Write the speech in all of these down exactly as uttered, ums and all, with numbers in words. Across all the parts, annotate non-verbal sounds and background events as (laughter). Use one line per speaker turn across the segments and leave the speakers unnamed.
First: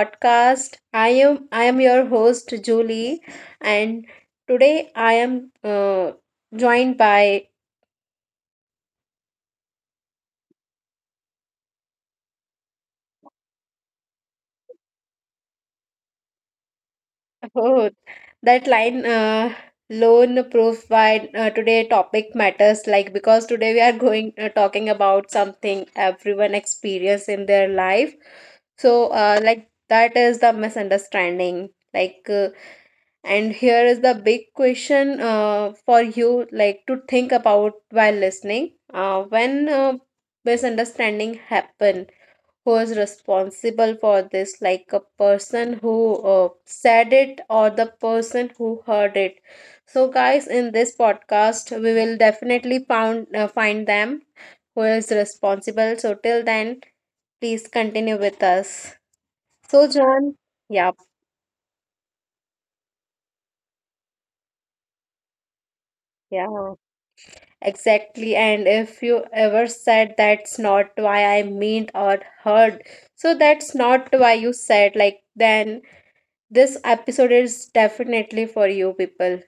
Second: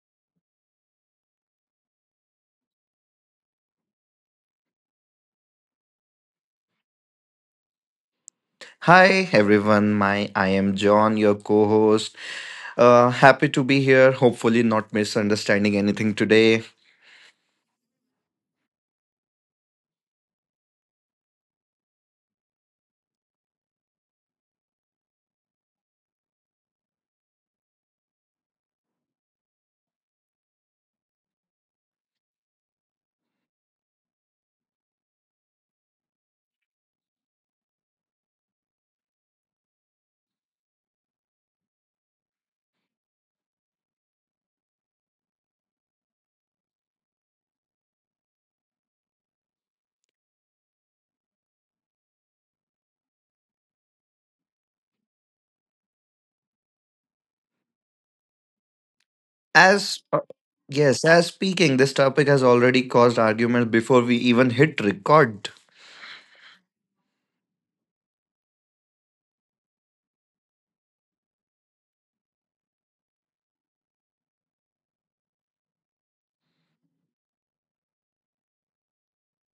podcast. I am I am your host Julie, and today I am uh, joined by
Hi everyone, my I am John, your co-host. Uh, happy to be here. Hopefully, not misunderstanding anything today.
(laughs) oh, that line uh, lone proof by uh, today topic matters like because today we are going uh, talking about something everyone experience in their life. So uh, like that is the misunderstanding like. Uh, And here is the big question uh, for you, like to think about while listening. Uh, when uh, misunderstanding happen, who is responsible for this? Like a person who uh, said it or the person who heard it. So, guys, in this podcast, we will definitely found uh, find them who is responsible. So, till then, please continue with us. So,
As uh,
John, yeah,
yes, as speaking, this topic has already caused arguments before we even hit record.
yeah. Exactly, and if you ever said that's not why I meant or heard, so that's not why you said, like, then this episode is definitely for you people.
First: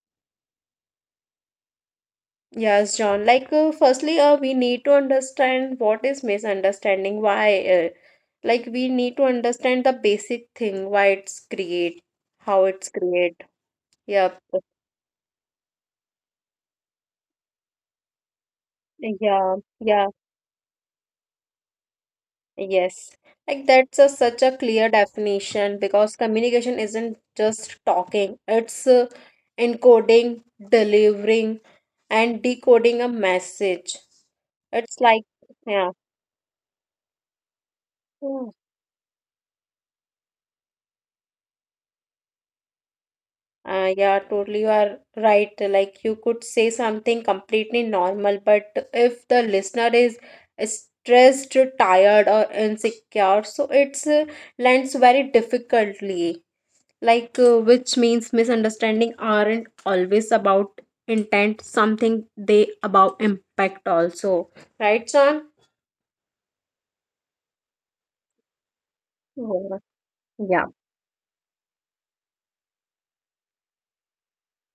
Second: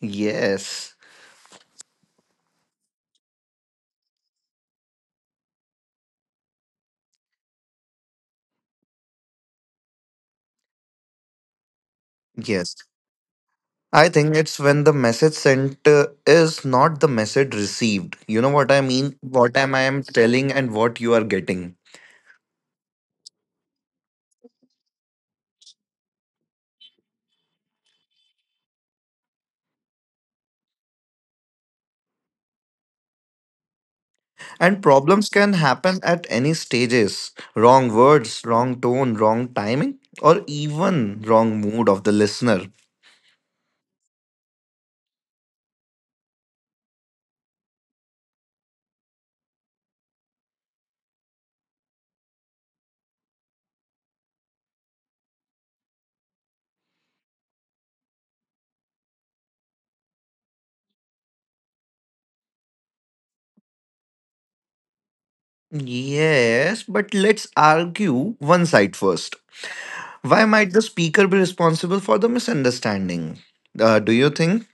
Yes,
Yes, John. Like, uh, firstly, uh, we need to understand what is misunderstanding, why, uh, like, we need to understand the basic thing, why it's create, how
yes.
it's create.
I think
Yep.
it's when the message sent uh, is not the message received. You know what I mean?
Yeah,
What am I am
yeah.
telling and what you are getting.
Yes, like that's a, such a clear definition because communication isn't just talking, it's uh, encoding, delivering, and decoding a message.
And
It's like,
problems can
yeah.
happen at any stages wrong words,
Mm.
wrong tone, wrong timing, or even wrong mood of the listener.
Uh, yeah, totally, you are right. Like, you could say something completely normal, but if the listener is stressed, tired, or insecure, so it's uh, lands very difficultly. Like uh, which means misunderstanding aren't always about intent something they about impact also, right, Sam?
Yes, but let's argue one side first.
Yeah.
Why
Yeah.
might the speaker be responsible for the misunderstanding? Uh, do you think?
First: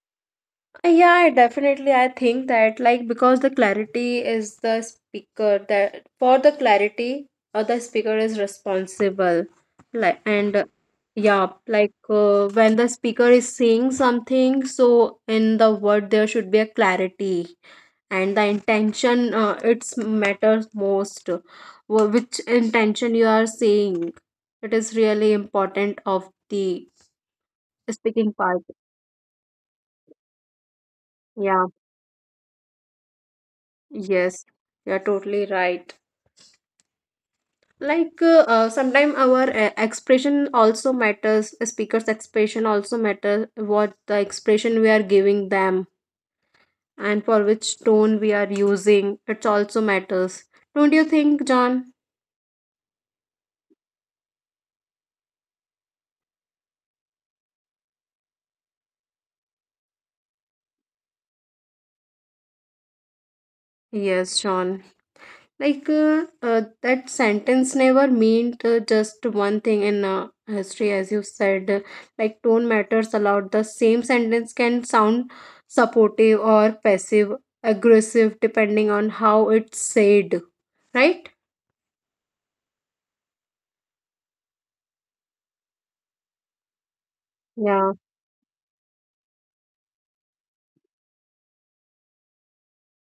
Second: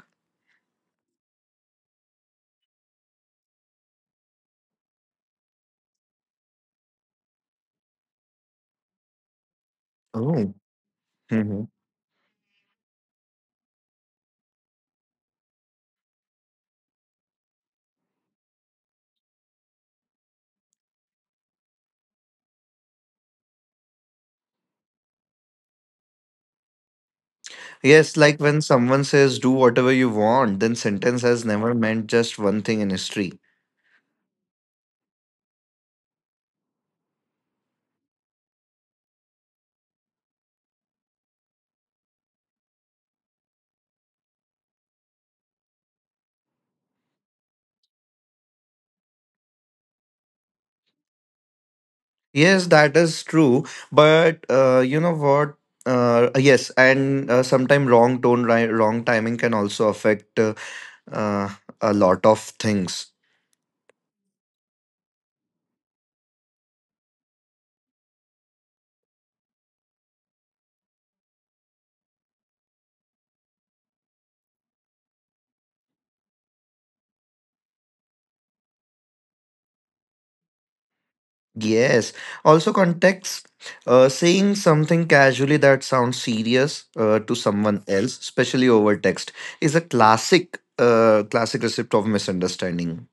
Uh, yeah, definitely I think that, like, because the clarity is the speaker that for the clarity or the speaker is responsible, like,
Oh.
and yeah,
Mhm.
like uh, when the speaker is saying something, so in the word there should be a clarity and the intention uh, it's matters most. Wh- Which intention you are saying, it is really important of the
Yes,
speaking
like when
part.
someone says, do whatever you want, then sentence has
Yeah,
never meant just one thing in history.
yes, you're totally right. Like uh, uh, sometimes our uh, expression also matters, speaker's expression also matters, what the expression we are giving them and for which tone we are using, it also matters, don't you think, John?
Yes, that is true. But uh, you know what? Uh, yes, and uh, sometimes wrong tone, ri- wrong timing can also affect uh, uh, a lot of things.
Yes, John. Like uh, uh, that sentence never meant uh, just one thing in uh, history, as you said uh, like tone matters a lot, the same sentence can sound supportive or passive aggressive depending on how it's said, right?
Yes. Also, context. Uh, saying something casually that sounds serious uh, to someone
Yeah.
else, especially over text, is a classic, uh, classic recipe of misunderstanding.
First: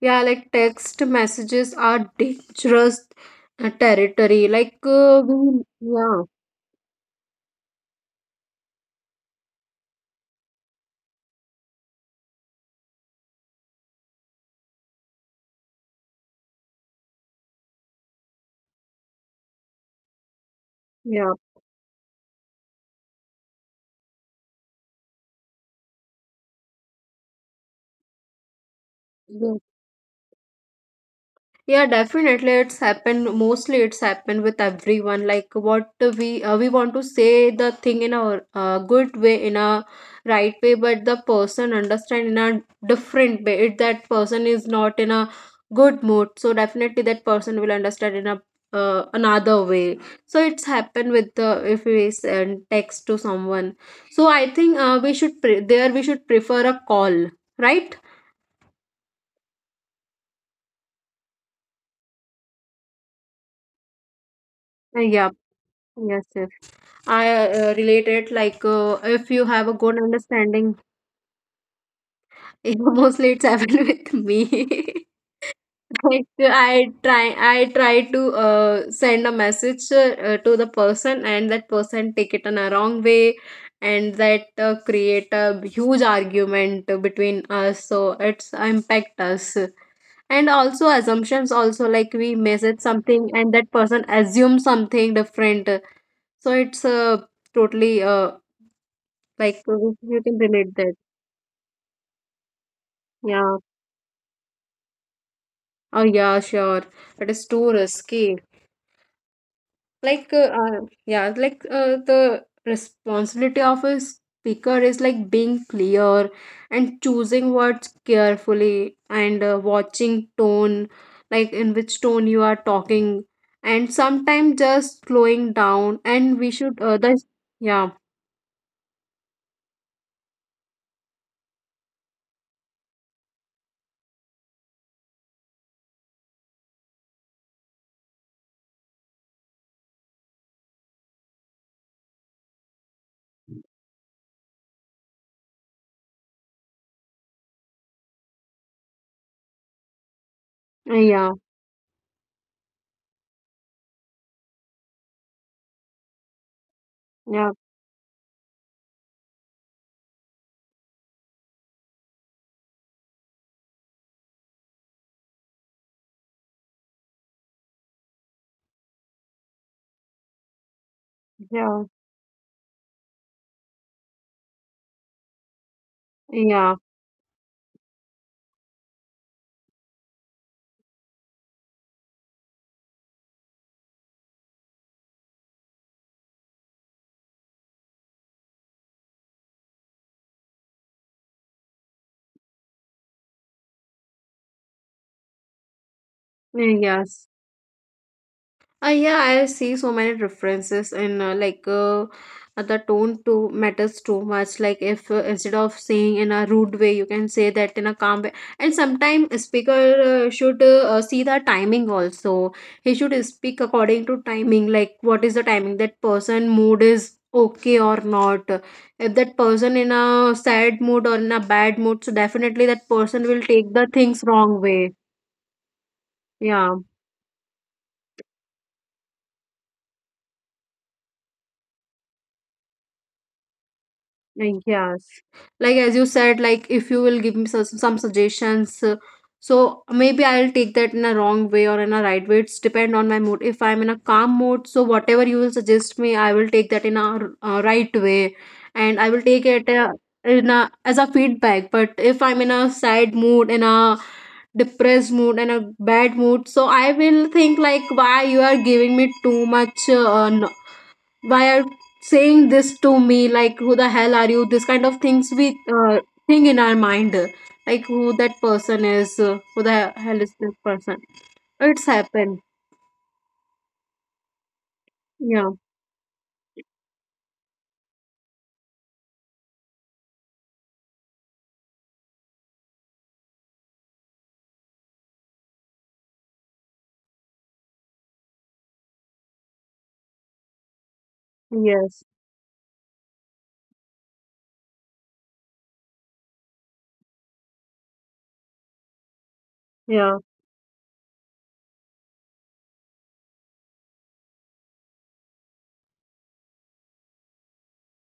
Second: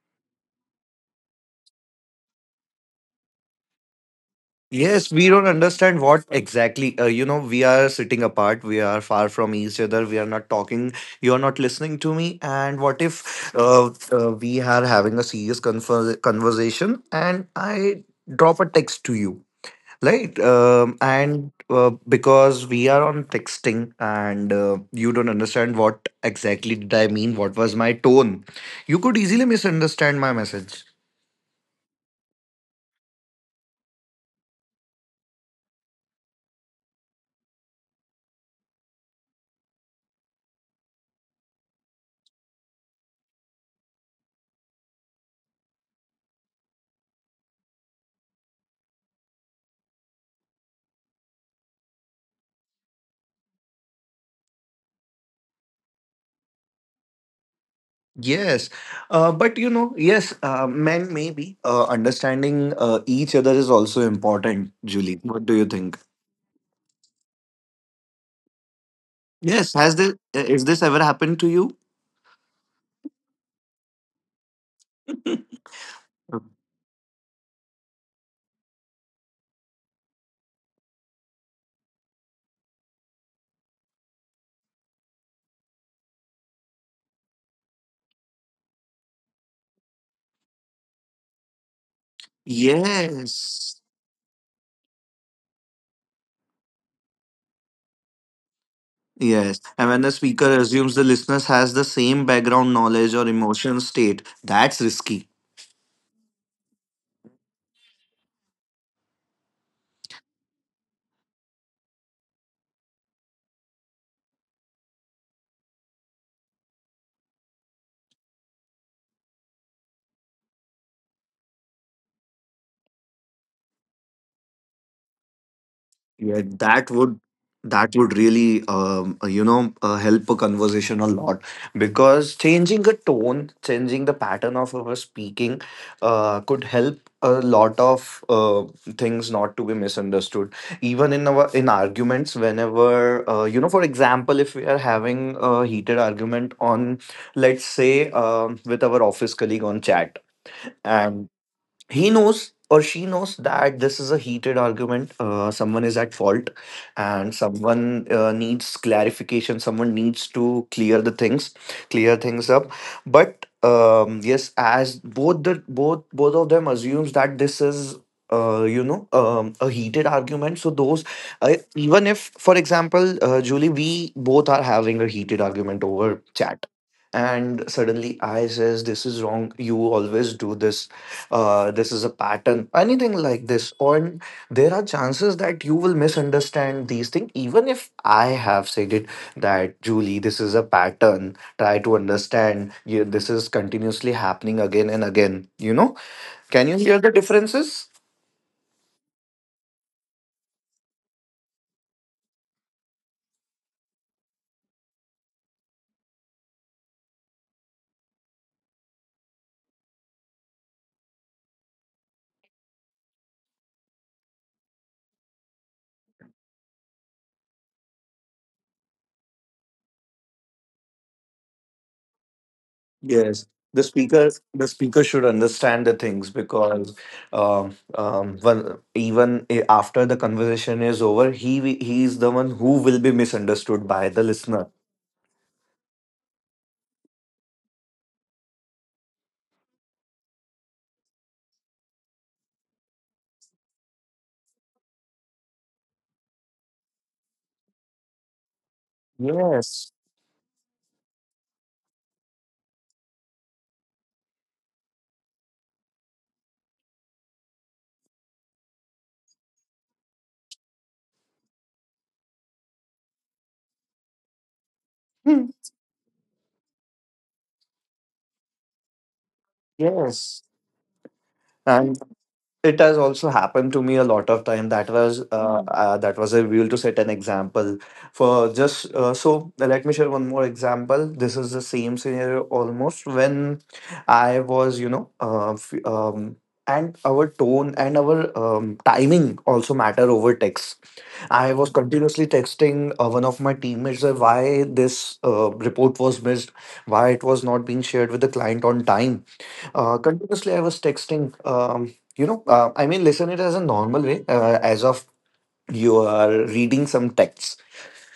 Yeah, like text messages are dangerous uh, territory, like
Yes,
uh,
we don't
we,
understand
yeah,
what exactly. Uh, you know, we are sitting apart. We are far from each other. We are not talking. You are not listening to me. And what if uh, uh, we are having a serious confer- conversation and I drop a text to you, right? Um,
yeah.
and uh, because we are on texting and uh, you don't understand what exactly did I mean, what was my tone, you could easily
Mhm.
misunderstand my message.
Yeah, definitely. It's happened. Mostly, it's happened with everyone. Like what we uh, we want to say the thing in a uh, good way, in a right way, but the person understand in a different way. It that person is not in a good mood, so definitely that person will understand in a uh, another way. So it's happened with the if we send text to someone. So I think uh, we should pre- there we should prefer a call, right?
Yes, uh, but you know, yes, uh, men maybe uh, understanding uh, each other is also important.
Uh,
Julie,
yeah.
what do you think?
Yes. Yes. I uh, uh, relate it like uh, if you have
Yes,
a
has
good
this is
understanding.
this ever happened to you?
(laughs) Mostly it's happened with me. (laughs) Like I try, I try to uh, send a message uh, to the person, and that person take it in a wrong way, and that uh, create a huge argument between us. So it's impact us, and also assumptions. Also, like we message something, and that
Yes,
person assumes something different. So it's uh, totally uh,
yes,
like
and
probably
when the
you can
speaker
relate that.
assumes the listeners has the same background knowledge or
Yeah.
emotion state, that's risky.
Oh yeah, sure. It is too risky. Like uh, uh, yeah, like uh, the responsibility of a speaker is like being clear and choosing words carefully and uh, watching tone, like in which tone you are talking, and sometimes just slowing down. And
Yeah,
we should
that
uh,
would
the yeah
that would really um, uh, you know uh, help a conversation a lot because changing a tone, changing the pattern of our speaking, uh, could help a lot of uh, things not to be misunderstood. Even in our in arguments, whenever uh, you know, for example, if we are having a heated argument on, let's say, um with our office colleague on chat. And
yeah
he knows or she knows that this is a heated argument, uh, someone is at fault and
yeah
someone uh, needs clarification, someone needs to clear the things, clear things up. But um, yes, as both the both both of them assumes that this is, uh, you know, um, a heated argument, so those, uh,
yeah
even if, for example, uh, Julie, we both are having a heated argument over chat
yeah
and suddenly I says, this is wrong, you always do this, uh, this is a pattern, anything like this. Or there are chances that you will misunderstand these things, even if I have said it that Julie, this is a pattern. Try to understand. Yeah, this is continuously happening again and again. You know, can you hear
yeah.
the differences?
Uh, yeah, I see so many references and uh, like uh, uh, the tone too matters too much. Like if uh, instead of saying in a rude way, you can say that in a calm way. And sometimes speaker uh, should uh, uh, see the timing also. He should speak according to timing. Like what is the timing that person mood is okay or not. If that person in a sad mood or in a bad mood, so definitely that person will
Yes.
take
The
the things
speaker,
wrong
the
way.
speaker should understand the things
Yeah.
because, um, um, well, even i- after the conversation is over, he wi- he is the one who will be misunderstood by the
Like,
listener.
yes, like as you said, like if you will give me some, some suggestions, uh, so maybe I'll take that in a wrong way or in a right way. It's depend on my mood. If I'm in a calm mood, so whatever you will suggest me, I will take that in a, r- uh right way, and I will take it
Yes.
uh, in a as a feedback. But if I'm in a sad mood, in a depressed mood and a bad mood, so I will think like why you are giving me too much uh, n- why are saying this to me, like, who the hell are you, this kind of things we
(laughs)
uh, think in our mind, like who that person is, uh, who the hell is
Yes,
this person, it's
and
happened.
it has also happened to me a lot of time. That was uh,
Yeah,
Mm. uh, that was a rule to set an example for just uh, so. Let me share one more example. This is the same scenario almost when I was, you know, uh, f- um, and our tone and our um, timing also matter over text. I was
yes,
continuously texting uh, one of my teammates uh, why this uh, report was missed, why it was not being shared with the client on time, uh,
yeah,
continuously, I was texting. Um, you know, uh, I mean, listen it as a normal way, uh, as of you are reading some texts,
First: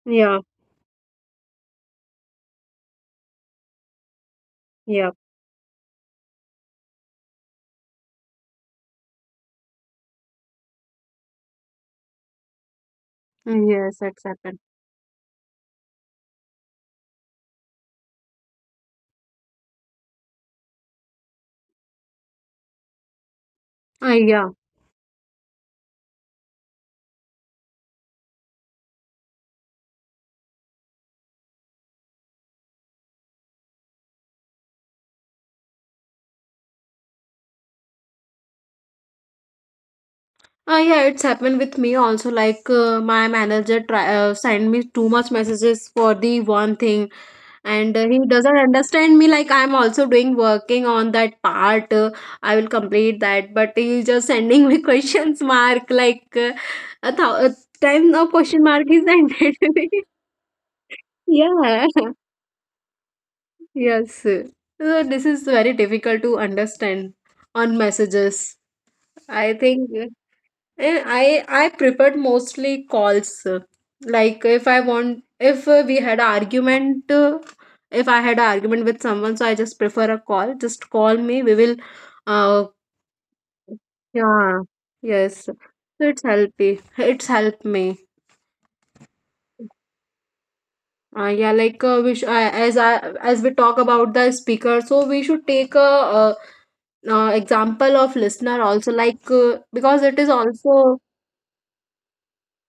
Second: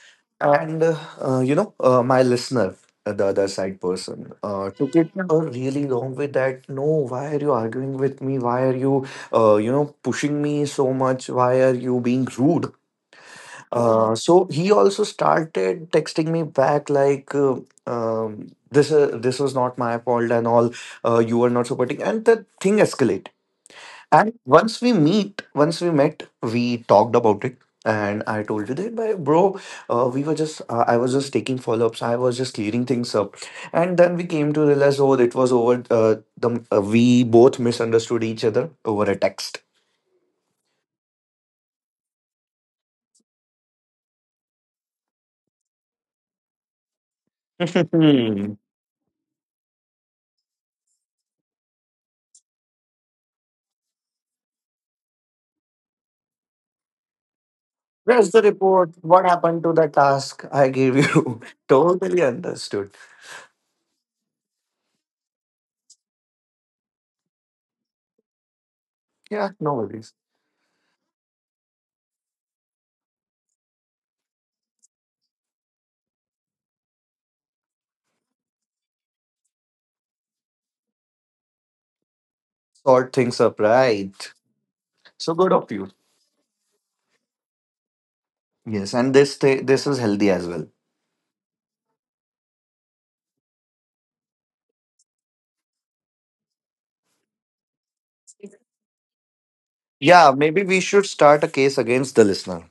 yeah,
and uh, uh, you know, uh, my listener, uh, the other side person, uh, took it
yeah,
a really long way. That no, why are you arguing with me? Why are you, uh, you know, pushing me so much? Why are you being rude?
yes,
Uh,
it's
so
happened.
he also started texting me back like. Uh, um, this uh, this was not my fault and all, uh, you were not supporting, and the thing escalated.
Uh,
And
yeah.
once we meet, once we met, we talked about it. And I told you that, "Bhai, bro, uh, we were just, uh, I was just taking follow ups. I was just clearing things up. And then we came to realize, oh, it was over, uh, the, uh, we both misunderstood each other over a text. (laughs)
Uh, yeah, it's happened with me also. Like uh, my manager try, uh, sent me too much messages for the one thing, and uh, he
Hmm.
doesn't understand me. Like I'm also doing working on that part. Uh, I will complete that, but he's just sending me (laughs) questions mark. Like uh, a, thou- a time now
Where's the
question mark
report?
is
What
ended.
happened to
(laughs)
the task I gave you? (laughs)
Yeah.
Totally
(laughs)
understood.
Yes. So this is very difficult to understand on messages.
Yeah,
I
no
think.
worries.
And I I preferred mostly calls. Uh, like if I want, if uh, we had an argument, uh, if I had an argument with someone, so I just prefer a call. Just call me. We will. Uh,
Sort things up, right?
yeah.
So
Yes.
good
So
of you.
it's helpy. It's helped me.
Yes, and this, thi- this is healthy as well.
Uh, yeah, like uh, we sh- uh, as I as we talk about the speaker, so we should take a, uh uh example of listener also, like, uh, because it is
Yeah, maybe we
also
should start a case against the listener.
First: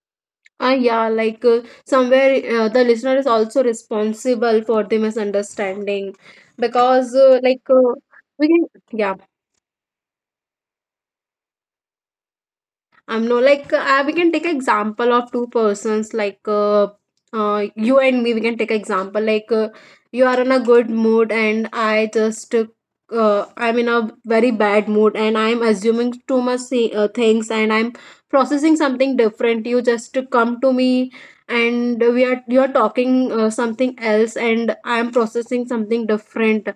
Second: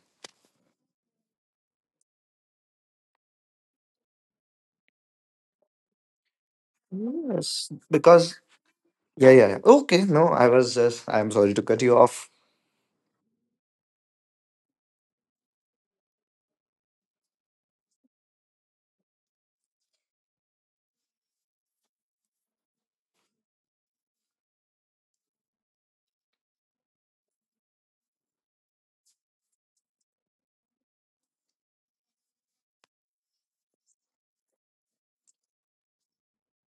ah, yeah, like uh, somewhere uh, the listener is also responsible for the misunderstanding because, uh, like,
Yes,
uh,
because
we can, yeah.
yeah, yeah, yeah. Okay, no, I was just. I'm sorry to cut you off.
I'm no like uh, I- we can take example of two persons, like uh, uh, you and me. We can take example like uh, you are in a good mood and I just uh, uh, I'm in a very bad mood and I'm assuming too much thi- uh, things and I'm processing something different. You just come to me and we are you're talking uh, something else and I'm processing something different.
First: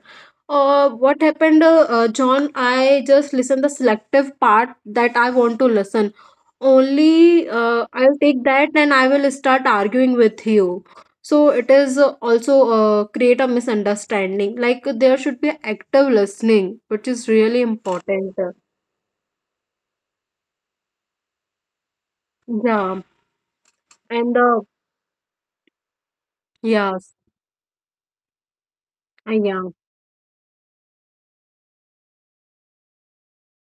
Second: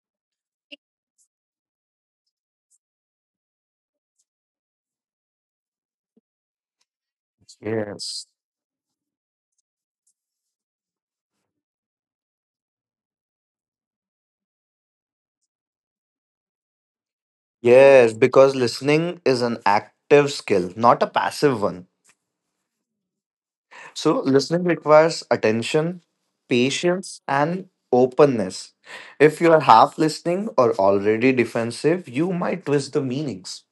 uh, What happened, uh, uh, John? I just listen the selective part that I want to listen. Only uh, I'll
Yes,
take that and I will start arguing with you. So it is uh, also uh, create a misunderstanding. Like there should be active listening, which is really
yes,
important.
because listening is an active skill, not a passive one.
Yeah,
So
and uh,
listening requires attention,
yes,
patience, and openness.
uh,
If you are
yeah,
half listening or already defensive, you might twist the meanings.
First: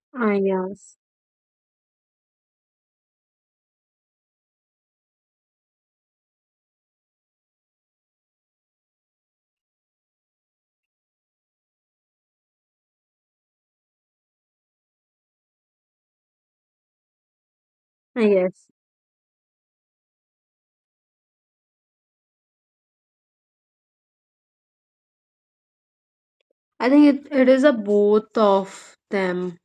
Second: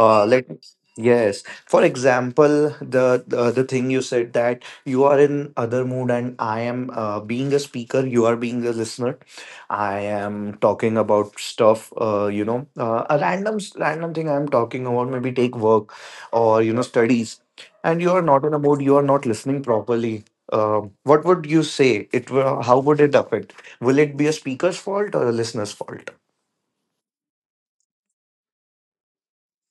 Uh,
uh,
let
yes,
Yes, for example, the, the the thing you said that you are in other mood and I am, uh, being a speaker, you are being a listener. I am talking about stuff, uh, you know, uh, a random s- random thing I'm talking about, maybe take work or you know studies, and you are
uh,
not in a
yes.
mood, you are not listening properly. Uh, what would you say, it will, how would it affect? Will it be a speaker's fault or a listener's fault?
I think it, it is a both of them.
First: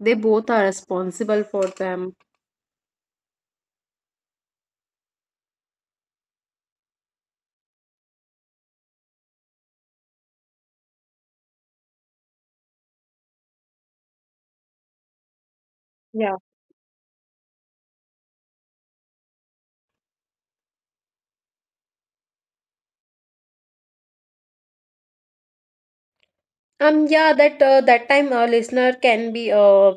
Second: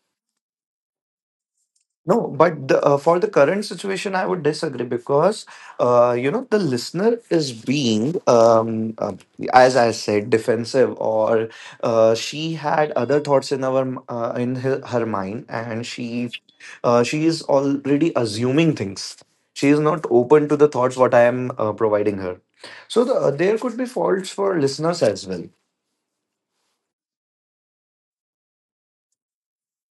They both are responsible for them.
No, but the, uh, for the current situation, I would disagree because uh, you know the listener is being, um, uh, as I said, defensive, or uh, she had other thoughts in our m- uh, in her, her mind, and she
Yeah.
uh, she is already assuming things. She is not open to the thoughts what I am uh, providing her. So the, uh, there could be faults for listeners as well.
Um, yeah, that uh, that time uh, listener can be uh,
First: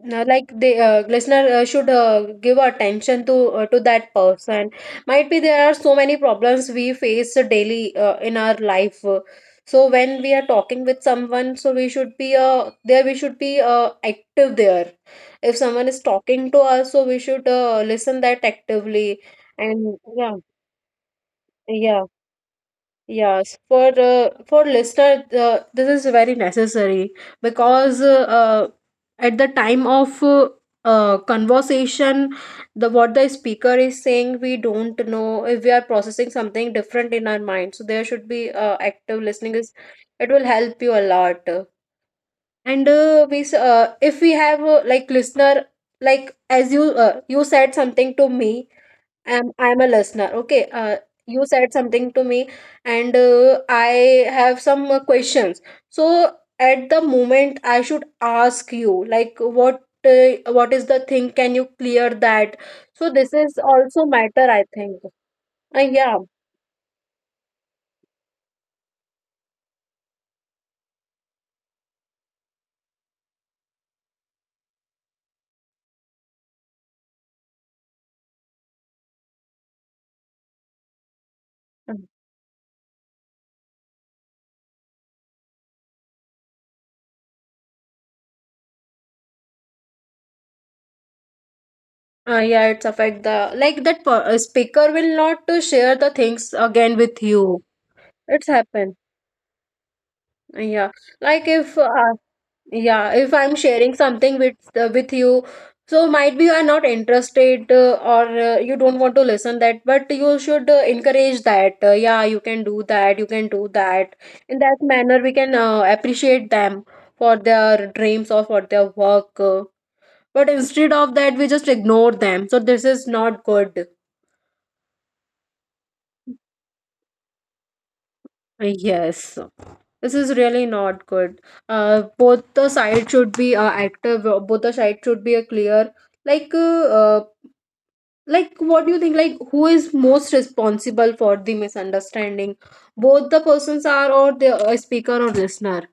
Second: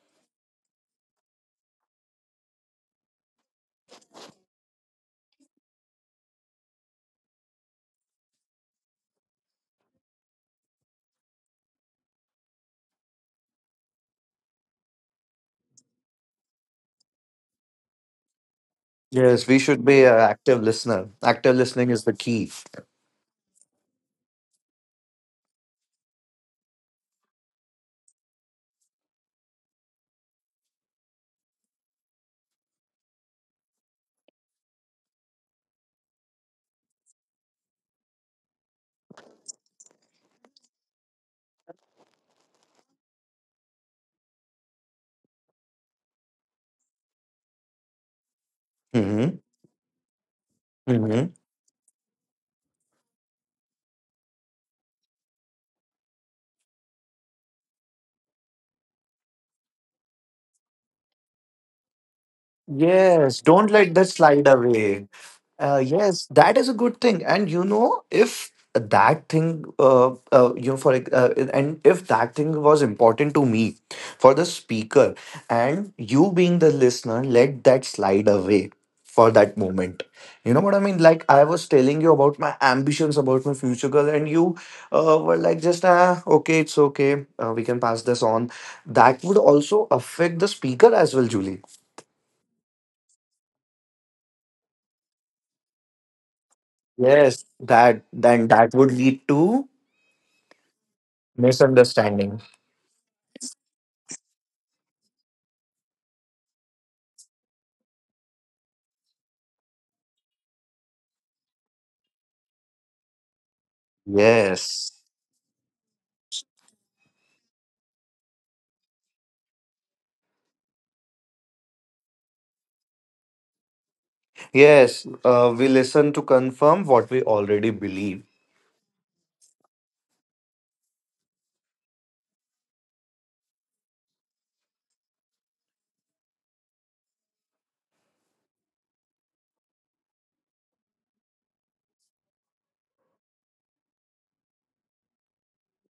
no, like the uh, listener uh, should uh, give attention to uh, to that person. Might be there are so many problems we face daily uh, in our life. So when we are talking with someone, so we should be uh, there. We should be uh, active there. If someone is talking to us, so we should uh, listen that actively.
Yes, we should
And
be an
yeah,
active listener. Active listening
yeah.
is the key.
Yes, for uh, for listener, uh, this is very necessary because uh, uh, at the time of uh, uh, conversation, the what the speaker is saying, we don't know if we are processing something different in our mind. So there should be uh, active listening is it will help you a lot. And uh, we s- uh, if we have uh, like listener, like as you uh, you said something to me,
Mm-hmm.
I'm I'm a listener. Okay. Uh,
Mm-hmm.
you said something to me, and uh, I have some uh, questions. So at the moment, I should ask you, like, what uh, what is the thing? Can you clear that? So this
Yes,
is
don't let
also
that slide
matter, I think.
away.
Uh,
Uh,
yeah.
yes, that is a good thing. And you know, if that thing, uh, uh, you know, for ex- uh, and if that thing was important to me for the speaker, and you being the listener, let that slide away for that moment. You know what I mean? Like I was telling you about my ambitions about my future goal, and you uh, were like, just ah, okay, it's okay, uh, we can pass this on. That would also affect the speaker as well, Julie.
Uh, yeah, it's affect the like that per- uh, speaker will not to share the things again with
Yes,
you.
that then
It's
that would
happened.
lead to
Uh, Yeah, like if uh,
misunderstanding.
yeah, if I'm sharing something with uh, with you, so might be you are not interested uh, or uh, you don't want to listen that, but you should uh, encourage that. Uh, yeah, you can do that. You can do that. In that
Yes.
manner, we can uh, appreciate them for their dreams or for their work. Uh, but instead of that, we just ignore them. So this is not good.
Yes, uh, we listen to confirm what we already believe.
Yes, this is really not good. Uh, both the side should be uh, active. uh, Both the side should be a clear like uh, uh, like what do you think, like who is most responsible for the misunderstanding, both the persons are or the uh, speaker or listener?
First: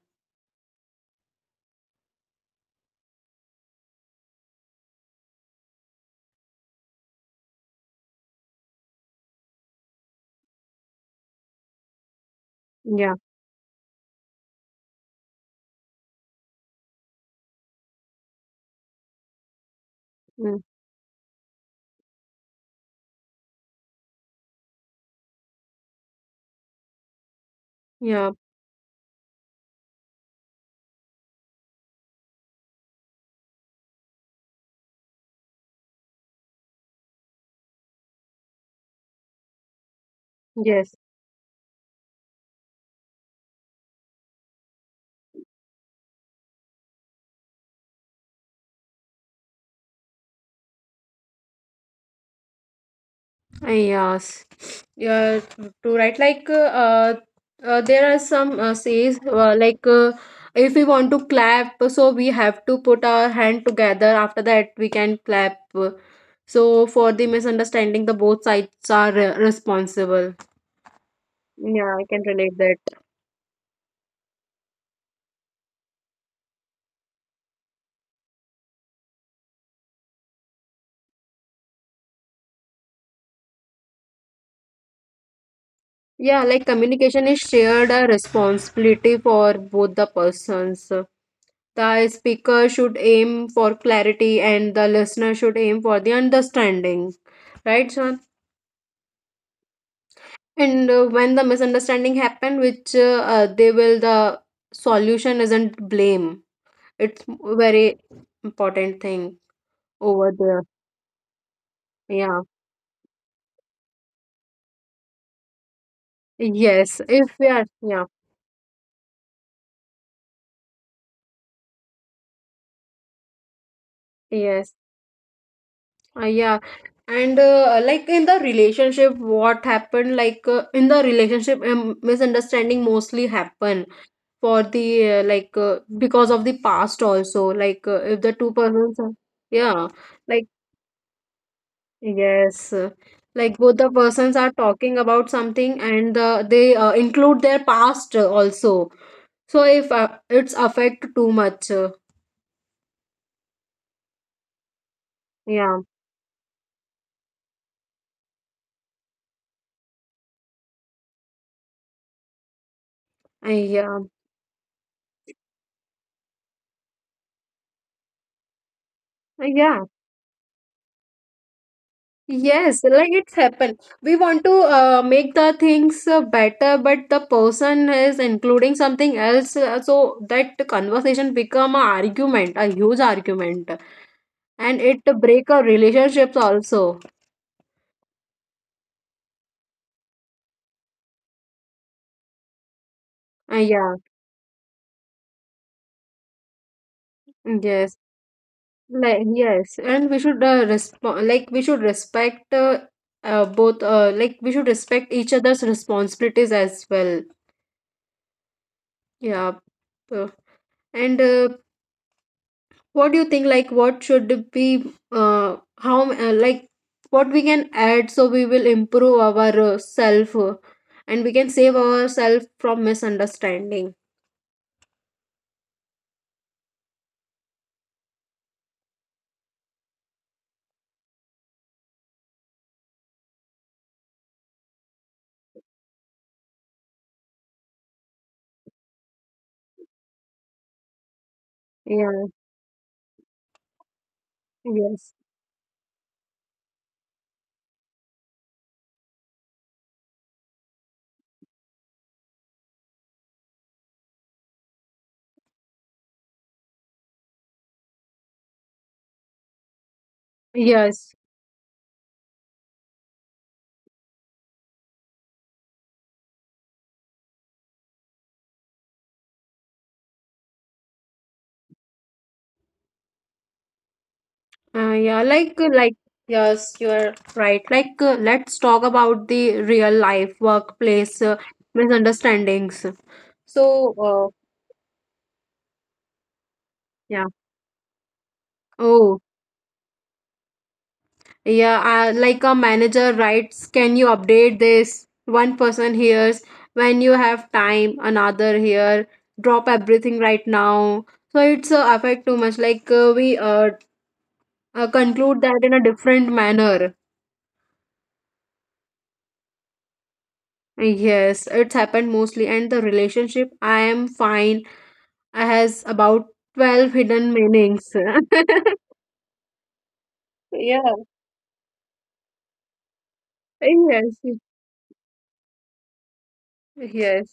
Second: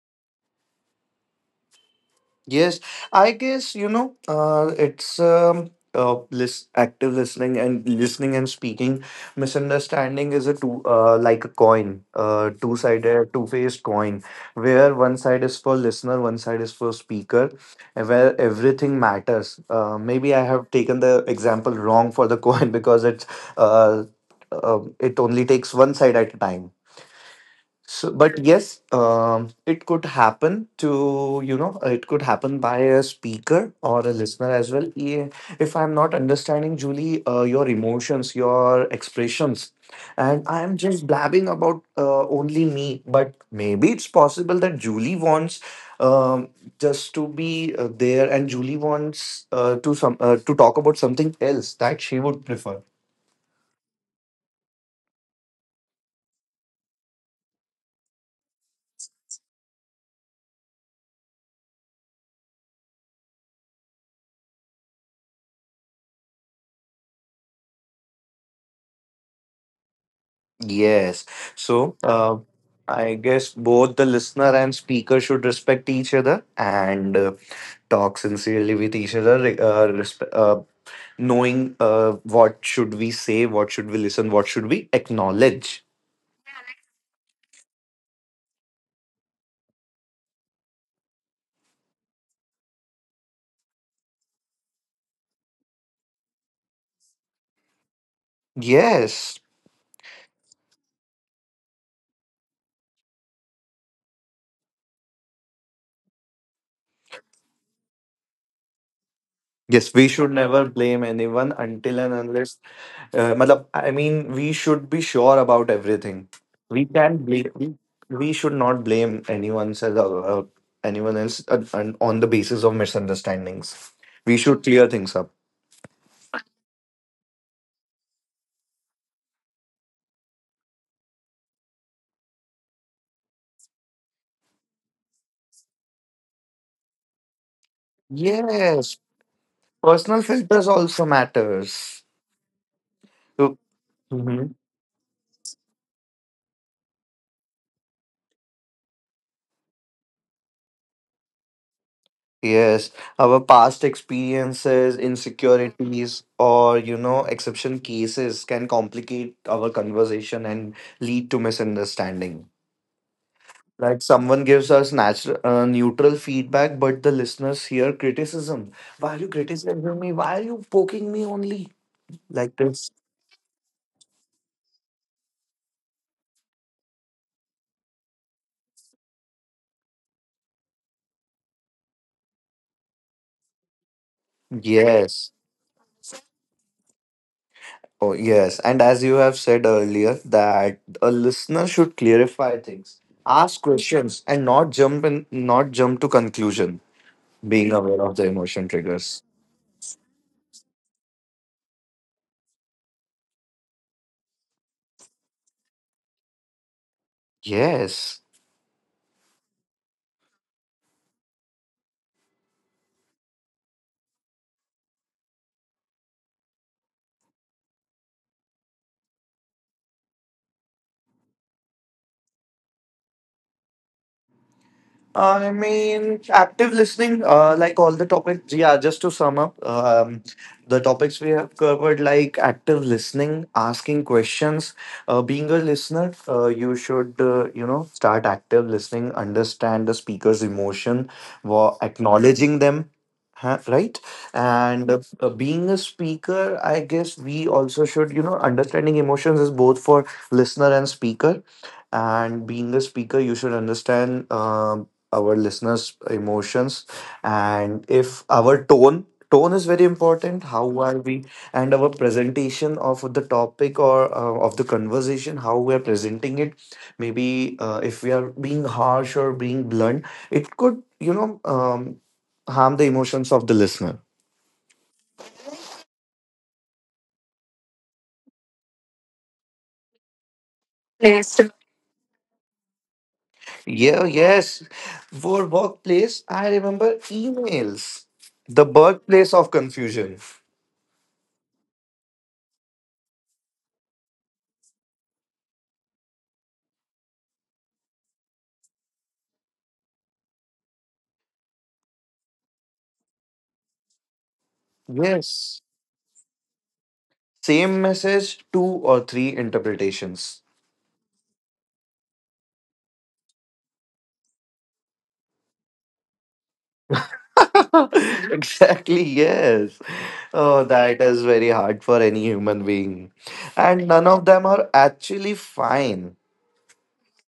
Yes, I guess you know uh, it's um, uh, lis- active listening and listening and speaking. Misunderstanding is a two, uh, like a coin, uh,
Yeah.
two-sided, two-faced coin, where one side is for listener, one side is for speaker, and where everything matters. Uh, maybe I
mm,
have taken the example wrong for the coin (laughs) because it's uh, uh, it only takes one side at a time. So,
yeah.
but yes, um, it could happen to, you know, it could happen by a speaker or a listener as well. Yeah, if I'm not understanding, Julie, uh, your emotions, your expressions, and I'm
Yes.
just blabbing about uh, only me, but maybe it's possible that Julie wants um, just to be uh, there, and Julie wants uh, to some uh, to talk about something else that she would prefer.
Uh, yes. Yeah. To write like uh, uh, uh, there are some uh, says uh, like uh, if we want to clap, so we have to put our hand together, after that we can clap. So for the misunderstanding, the both sides are uh, responsible.
Yes.
Yeah,
So,
I can
uh,
relate that.
I guess both the listener and speaker should respect each other and uh, talk sincerely with each other, re- uh, respe- uh, knowing uh, what should we say, what should we listen, what should we acknowledge.
Yeah, like communication is shared a responsibility for both the persons. The speaker should aim for clarity and the listener should aim for the understanding. Right, Sean?
Yes.
And uh, when the misunderstanding happen, which uh, uh, they will, the solution isn't blame. It's very important thing
Yes, we should
over there.
never blame anyone until and
Yeah.
unless uh, matlab, I mean we should be sure about everything. we
Yes.
can
If we
blame
are,
we,
yeah.
we should not blame anyone else, uh, uh, anyone else uh, and on the basis of misunderstandings we should
Yes.
clear things up.
Uh, yeah. And uh, like in the relationship what happened, like uh, in the relationship, um, misunderstanding mostly happen for the uh, like uh, because of the past also, like uh, if the two persons
Yes,
are, yeah,
personal
like,
filters also matters.
yes. Uh, like
So-
both the persons are
Mhm.
talking about something and uh, they uh, include their past uh, also. So if uh, it's affect too much. Uh,
Yes, our past experiences,
yeah.
insecurities, or you know exception cases can complicate our conversation and lead to misunderstanding.
Uh, yeah.
Like someone gives us natural, uh, neutral feedback, but the listeners hear criticism. Why are you
Uh, yeah.
criticizing me? Why are you poking me only? Like
Yes,
this.
like it's happened. We want to uh, make the things uh, better, but the person is including something else, uh, so that conversation become a argument, a huge argument, and it
Yes.
break our relationships also.
Oh, yes. And as you have said earlier, that a listener should clarify things,
Uh,
ask
yeah,
questions, and not jump in, not jump to conclusion. Being
yes,
aware of the emotion triggers.
like yes, and we should uh, resp- like we should respect uh, uh, both, uh, like we should respect each other's responsibilities as well.
Yes.
Yeah, uh, and uh, what do you think, like what should be uh, how uh, like what we can add, so we will improve our uh, self, uh, and we can save ourselves from misunderstanding.
I mean, active listening, uh, like all the topics. Yeah, just to sum up, um, the topics we have covered, like active listening, asking questions, uh, being a listener, uh, you should, uh, you know, start active listening, understand the speaker's emotion, wa-
Yeah.
acknowledging them. Huh, right. and uh,
Yes.
uh, being a speaker, I guess we also should you know understanding emotions is both for listener and speaker. And being a speaker, you should understand, um, our listeners' emotions, and if our tone tone is very important. How are
Yes.
we and our presentation of the topic, or uh, of the conversation? How we are presenting it? Maybe uh, if we are being harsh or being blunt, it could you know um, harm the emotions of the listener.
Uh, yeah, like uh, like yes, you are right, like uh, let's talk about the real life workplace uh,
Yes.
misunderstandings. So
Yeah,
uh,
yes. For workplace, I remember
yeah.
emails, the
Oh.
birthplace of confusion.
Yeah, uh, like a manager writes, "Can you update this?" One person hears, "When you have time," another here, "drop everything right now." So it's uh, affect too much. Like uh, we uh, uh, conclude that
Yes.
in a different manner.
Same message, two or three interpretations.
Yes, it's happened mostly. And the relationship, "I am fine," has about twelve hidden meanings.
(laughs)
(laughs)
Exactly, yes. Oh,
Yeah.
that is very hard for any human being. And none of
Yes.
them are actually fine.
Yes.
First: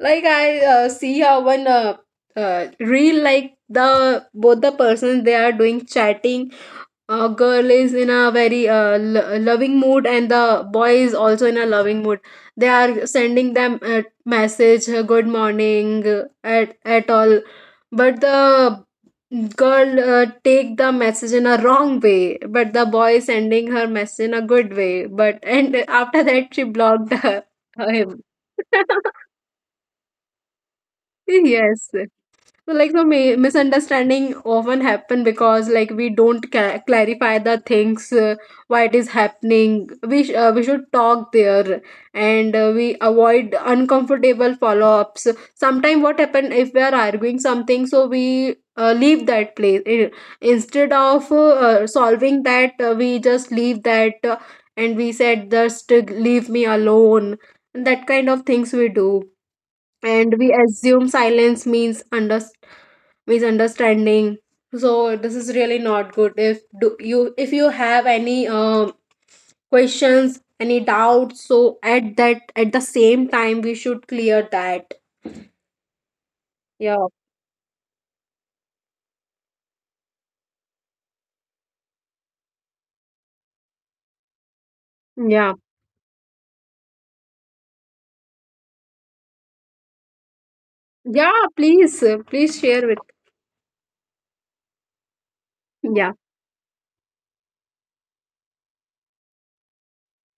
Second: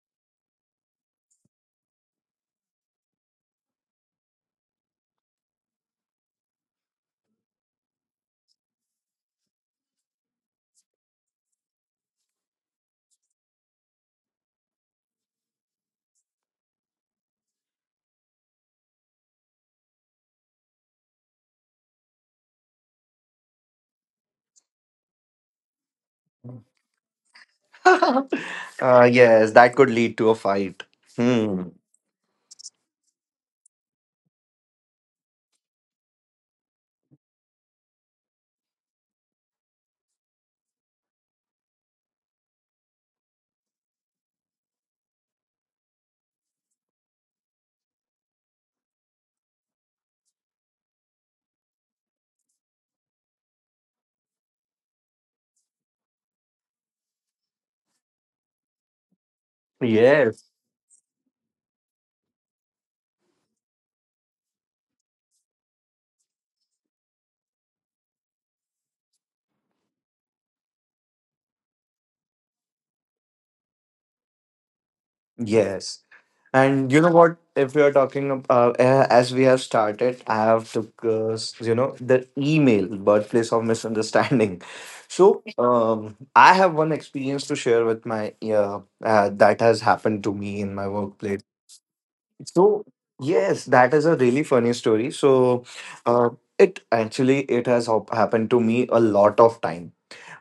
Like I uh, see how one uh, uh, reel like the both the persons, they are doing chatting. Uh, girl is in a very uh, lo- loving mood and the boy is also in a loving mood. They are sending them a message, uh, good morning uh, at at all. But the girl uh, take the message in a wrong way, but the boy is sending her message in a good way. But and after that she blocked her,
(laughs)
him. (laughs)
uh, yes, that could lead to a fight. Hmm.
Yes. So, like, so, mi- misunderstanding often happen because, like, we don't ca- clarify the things, uh, why it is happening. We sh- uh, we should talk there, and uh, we avoid uncomfortable follow-ups. Sometimes, what happen if we are arguing something, so we uh, leave that place, I- instead of uh, uh, solving that. Uh, we just leave that, uh, and we said, "Just leave me alone." That kind of things we do, and
Yes.
we assume silence means under misunderstanding. So this is really not good. If do you, if you have any um questions, any doubts, so at that, at the same time we should clear that.
Yes. And you
Yeah.
know what? If we are talking ab- uh, a- as we have started, I have to, uh, you know the email birthplace of misunderstanding. (laughs) So
Yeah,
um, I have one experience to share with my uh, uh, that has happened to me in my workplace.
yeah, please, uh, please
So
share with.
yes, that is a really funny story. So
Yeah.
uh, it actually, it has hap- happened to me a lot of time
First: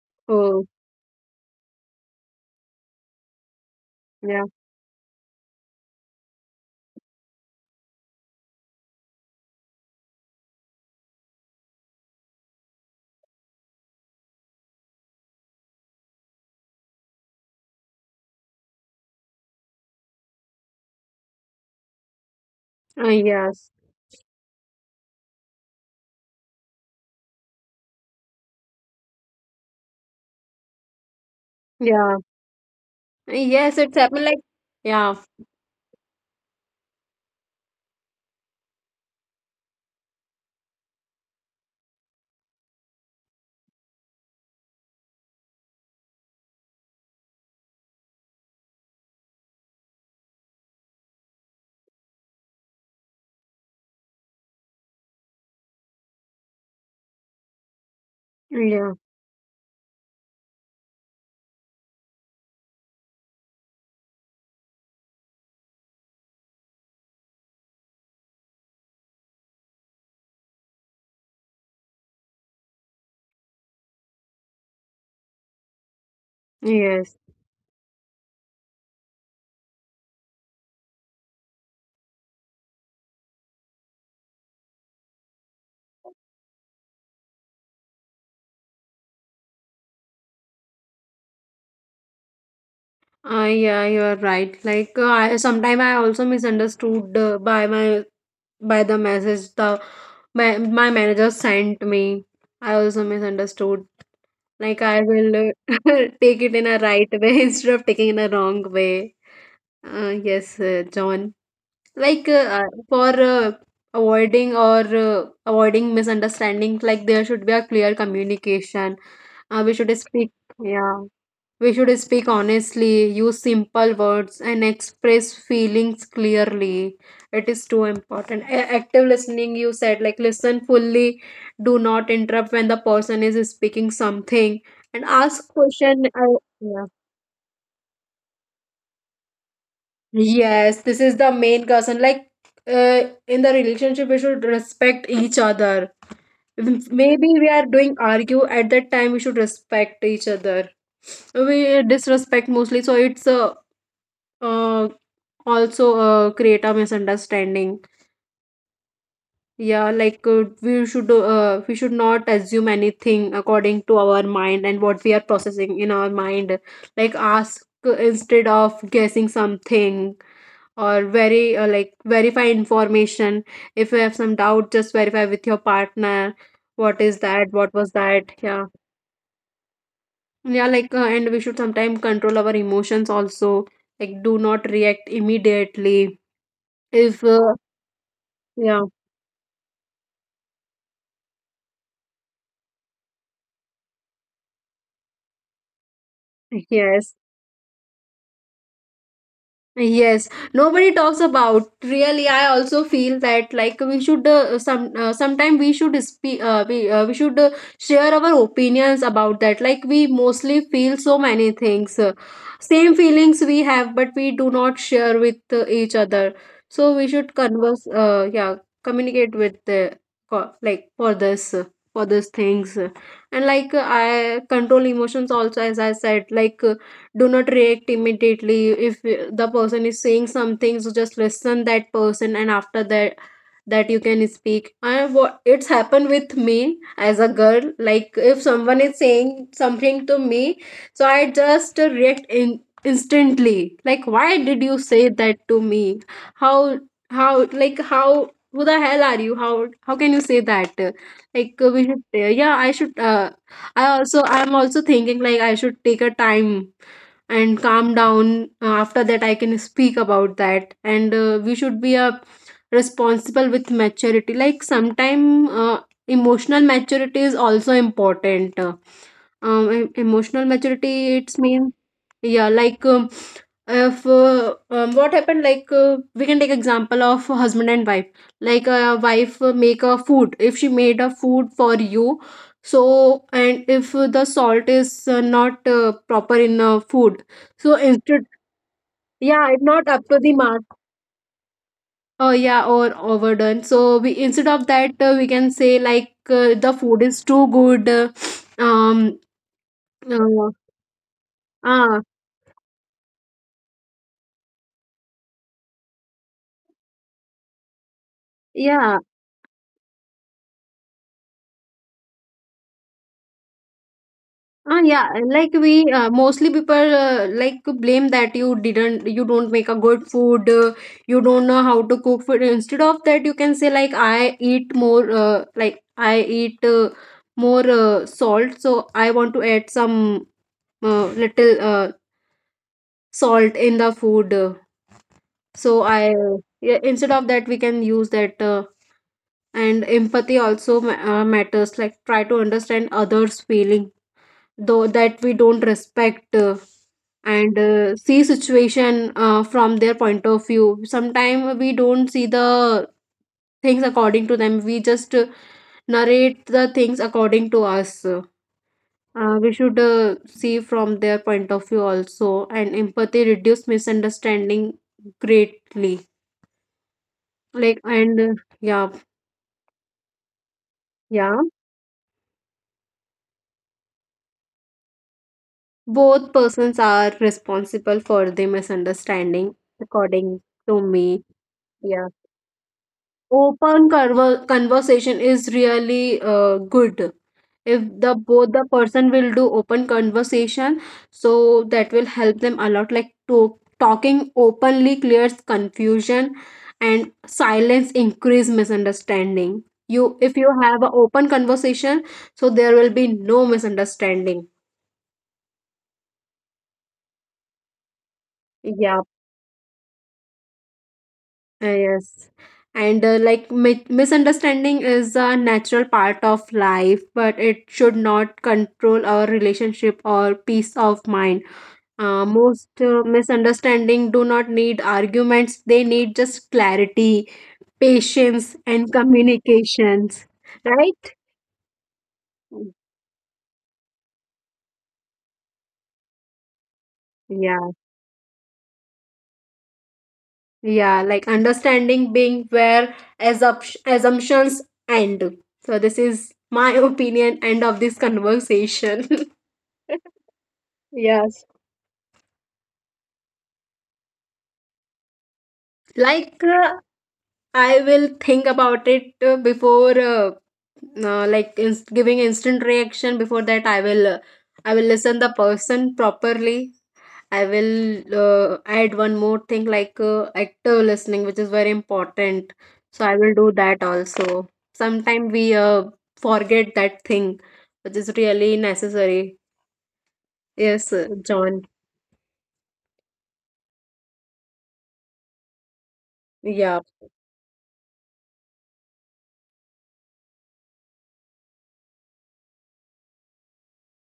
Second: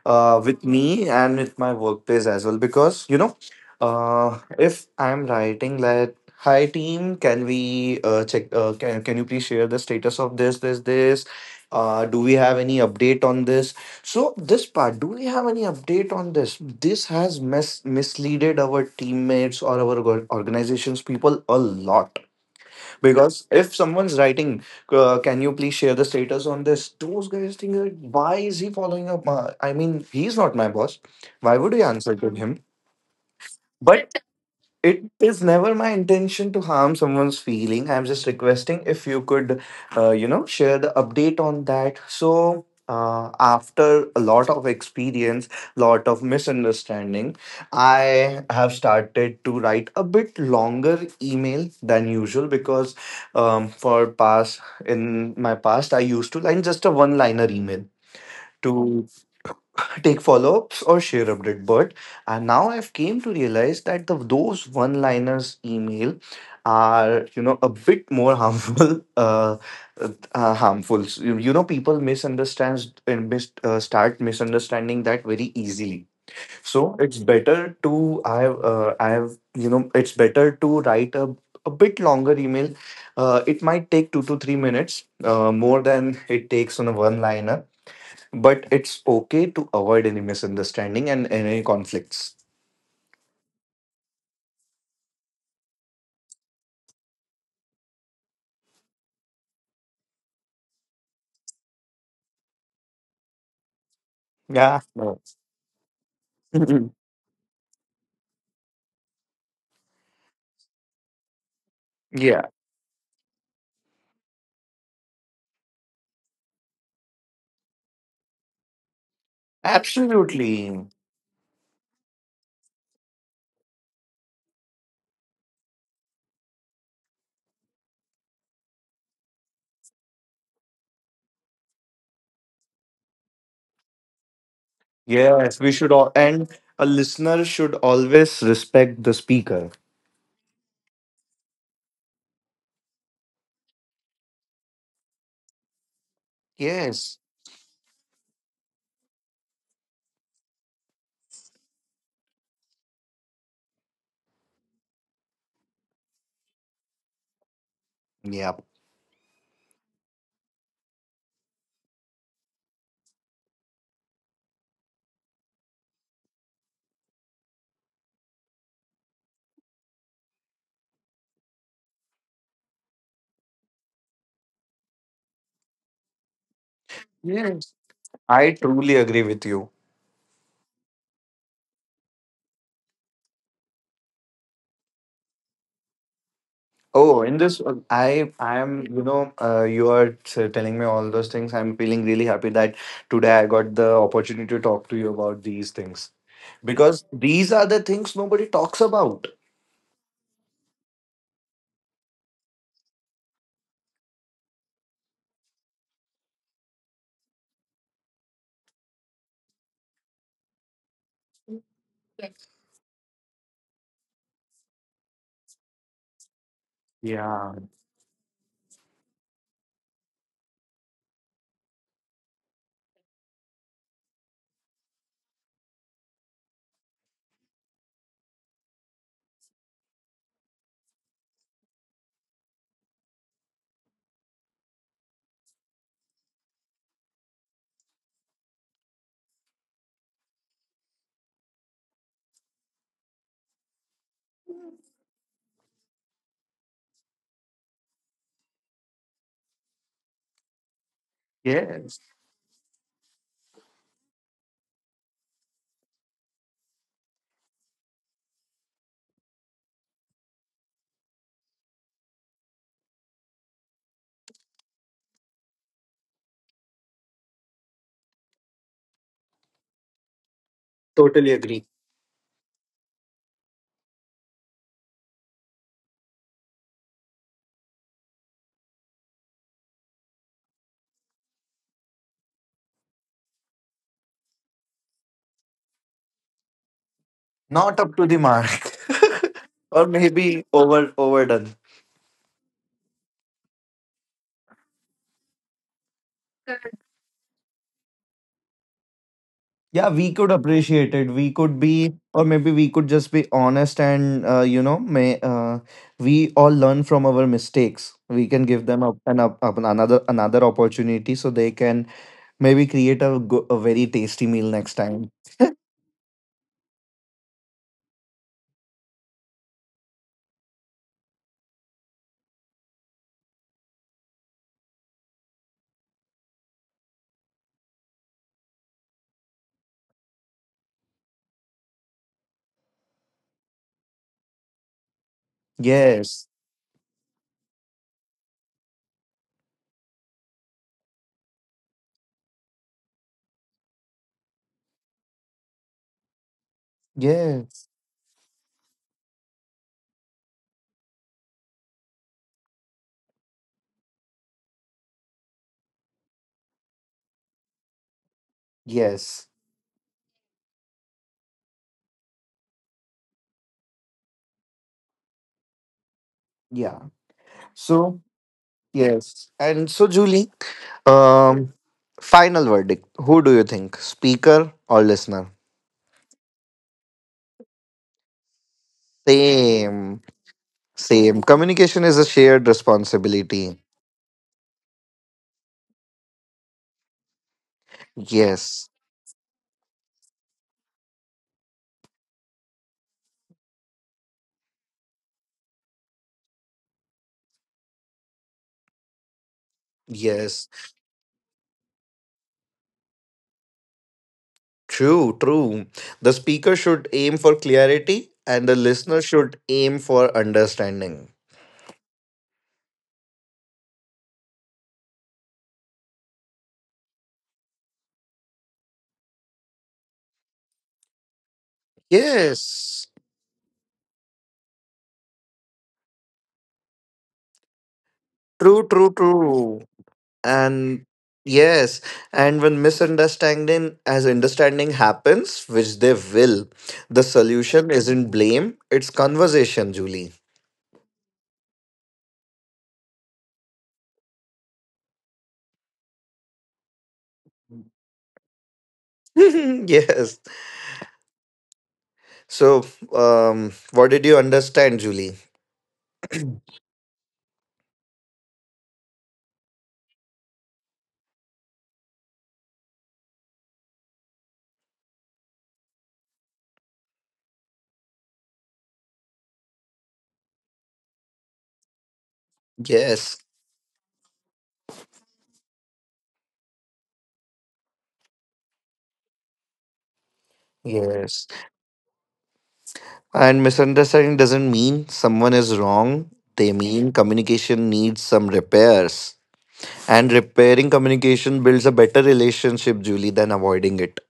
uh, with
Oh.
me and with my workplace as well, because you know uh,
Yeah.
if I'm writing that, hi team, can we uh, check, uh, can, can you please share the status of this, this this uh, do we have any update on this? So this part, do we have any update on this. This has mis misleaded our teammates or our org- organizations people a lot,
Uh,
because
yes.
if someone's writing, uh, can you please share the status on this? Those guys think, like, why is he following up? My, I mean, he's not my boss. Why would you answer
Yeah.
to him?
Uh, yes, it's
But
happened like.
it
Yeah.
is never my intention to harm someone's feeling. I'm just requesting if you could, uh, you know, share the update on that. So, uh, after a lot of experience, lot of misunderstanding, I have started to write a bit longer email than usual because, um, for past in my past, I used to line just a one-liner email
Yeah.
to take follow-ups or share update. But and now I've came to realize that the, those one-liners email are, you know, a bit more harmful. (laughs) uh, uh harmful. So, you, you know, people misunderstands and mis- uh, start misunderstanding that very easily. So it's
Yes.
better to, i have uh, i have, you know it's better to write a a bit longer email. Uh, it might take two to three minutes uh, more than it takes on a one liner, but it's okay to avoid any misunderstanding and any conflicts.
Uh, yeah, you're right, like uh, I, sometimes I also misunderstood uh, by my, by the message the my, my manager sent me. I also misunderstood.
Yeah.
Like I
No.
will uh, (laughs) take it in a
(laughs)
right way (laughs) instead of taking in a wrong way. Uh, yes, uh, John. Like
Yeah.
uh, uh, for uh, avoiding, or uh, avoiding misunderstandings, like there should be a clear communication. Uh, we should speak.
Absolutely.
Yeah, we should speak honestly, use simple words, and express feelings clearly. It is too important. A- active listening, you said, like listen fully, do not interrupt when the person is speaking something, and ask
Yes, we should all,
question. Uh,
and a
yeah.
listener should always respect the speaker.
Yes, this is the main concern. Like uh, in the relationship, we should respect each other. If,
Yes.
maybe we are doing argue at that time, we should respect each other. We disrespect mostly, so it's a uh, also uh, create a misunderstanding.
Yeah.
Yeah, like uh, we should uh, we should not assume anything according to our mind and what we are processing in our mind. Like ask instead of guessing something, or very uh, like verify information. If you have some doubt, just verify with your partner, what is that,
Yes.
what was that.
I
Yeah.
truly agree with you.
Yeah, like uh, and we should sometimes control our emotions also, like do not react immediately
Oh,
if
in
uh,
this, uh, I I
yeah,
am, you know uh, you are t- telling me all those things. I'm feeling really happy that today I got the opportunity to talk to you about these things, because
yes.
these are the things nobody talks about.
Yes, nobody talks about. Really, I also feel that, like we should uh, some uh, sometime we should speak, uh, we uh, we should uh, share our opinions about that. Like we mostly feel so many things, uh, same feelings we have, but we do not share with uh, each other. So we should
Yeah,
converse. Uh, yeah, communicate with the co- like for this uh, for these things, and like uh, I control emotions also, as I said, like do not react immediately if uh, the person is saying something, so just listen that person, and after that, that you can speak. I, what it's happened with me as a girl, like if someone is saying something to me, so I just uh, react in instantly, like, why did you say that to me, how how like how, who the hell are you, how how can you say that. Like uh, we
yes,
should, yeah, I should uh, I also, I'm also thinking like I should take a time and calm down. Uh, After that, I can speak about that. And uh, we should be a responsible with maturity. Like sometime uh, emotional maturity is also important. Uh, um, em- emotional maturity,
totally
it
agree.
means, yeah, like um, if uh, um, what happened, like uh, we can take example of husband and wife. Like a wife uh, make a food. If she made a food for you, so and if the salt is uh, not uh, proper in uh, food, so
Not up to the
instead,
mark. (laughs)
yeah, it's not
Or
up to the
maybe
mark.
over overdone.
Oh yeah, or overdone. So we instead of that, uh, we can say like uh, the food is too good. Uh, um.
Yeah, we could
Uh,
appreciate it. We could be,
ah.
or maybe we could just be honest, and, uh, you know, may uh, we all learn from our mistakes. We can give them
Yeah.
up an up, up another another opportunity so they can maybe create a, go- a very tasty meal next
Ah, yeah,
time.
like we uh, mostly people uh, like blame that you didn't, you don't make a good food, uh, you don't know how to cook food. Instead of that, you can say like I eat more, uh, like I eat uh, more uh, salt, so I want to add some uh, little uh, salt in the food. uh, So I,
Yes,
yeah, instead of that, we can use that, uh, and empathy also ma- uh, matters. Like try to understand others' feeling, though that we don't respect uh, and
yes,
uh, see situation uh, from their point of view. Sometimes we don't see the things according to them, we just uh, narrate the things according to us.
yes,
Uh, we should uh, see from their point of view also, and empathy reduce misunderstanding greatly.
yeah.
Like
So,
and uh, yeah.
yes. And so, Julie,
Yeah,
um, final verdict. Who do you think, speaker or listener?
both persons are responsible for the misunderstanding
Same,
according to
same.
me.
Communication is a
Yeah.
shared responsibility.
Open conver conversation is really uh, good. If the both the
Yes,
person will do open conversation, so that will help them a lot. Like to talking openly clears confusion, and silence increase misunderstanding. You, if
yes.
you have an open conversation, so there will be no misunderstanding.
True, true. The speaker should aim for clarity and the
Yeah.
listener should aim for understanding.
Uh, yes. And uh, like mi- misunderstanding is a natural part of life, but it should not control our relationship or peace of mind. Uh, most
Yes,
uh, misunderstanding do not need arguments; they need just clarity, patience,
true,
and
true, true.
communications.
And
Right?
yes, and when misunderstanding as understanding happens, which they will, the
Yeah.
solution isn't blame, it's conversation, Julie.
Yeah. Like understanding being where assup- assumptions end. So this is my (laughs) opinion. End of this conversation. (laughs)
(laughs) Yes.
Yeah,
So, um, what did you understand, Julie?
like uh, I will think about it uh, before, uh, uh, like inst- giving instant reaction. Before that, I will, uh, I will listen the person properly. I will uh, add one more thing like uh, active listening, which is very important. So
Yes.
I will do that also. Sometimes we uh, forget that thing, which is really necessary. Yes, uh,
Yes.
John.
And misunderstanding doesn't mean someone is wrong. They
Yeah.
mean communication needs some repairs. And repairing communication builds a better relationship, Julie, than avoiding it.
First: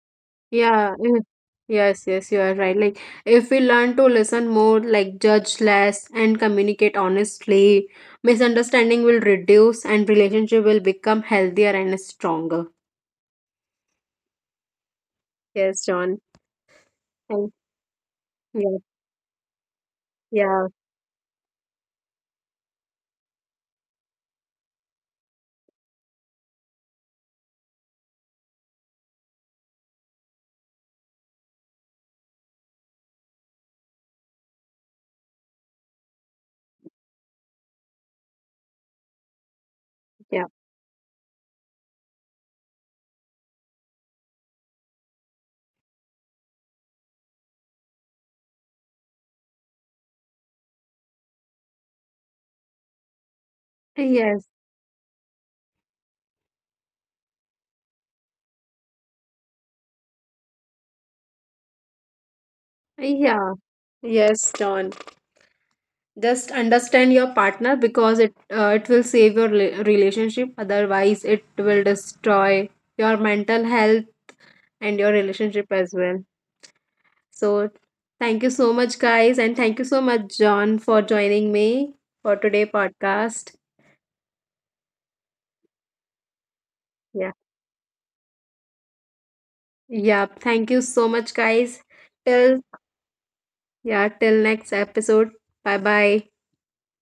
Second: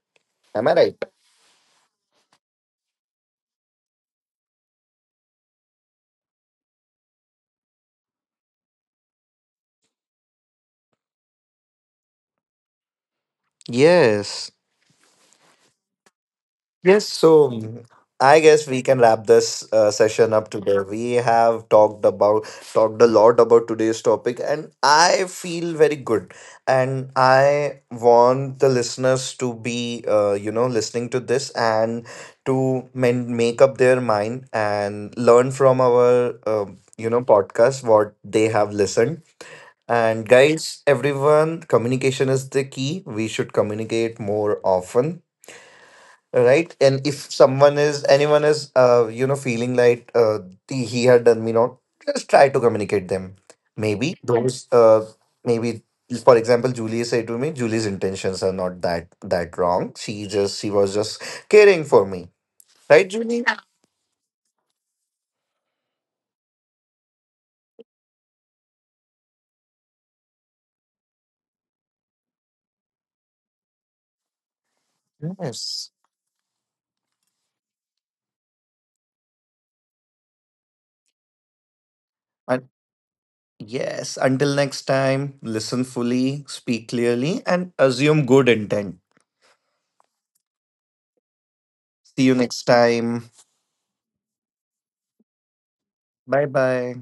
Am I
Yeah,
right?
eh, yes, yes, you are right. Like, if we learn to listen more, like judge less, and communicate honestly, misunderstanding will reduce and relationship will become healthier and stronger.
Yes.
Yes, John.
Yes, so
And
mm, I guess
yeah,
we can wrap this uh, session up
yeah,
today. We have talked about talked a lot about today's topic, and I feel very good. And I want the listeners to be, uh, you know, listening to this, and to men- make up their mind, and learn from our, uh, you know, podcast what they have listened. And
yeah.
guys, everyone, communication is the key. We should communicate more often, right? And if someone is anyone is uh, you know feeling like, uh, the, he had done me not. Just try to communicate them, maybe
Yes,
those uh, maybe for example, Julie said to me, Julie's intentions are not that that wrong, she just she was just caring for me, right Julie?
yeah. Yes, John. Just understand your partner, because it uh, it will save your rela- relationship. Otherwise, it will destroy your mental health and your
Yeah,
relationship
yes.
as well. So, thank you so much, guys, and thank you so much, John, for joining me for today
And
podcast.
yes, until next time, listen fully, speak
Yeah,
clearly, and assume good intent.
yeah. Thank you so much, guys.
See you
Till
next time.
yeah, till next episode. Bye bye.
Bye bye.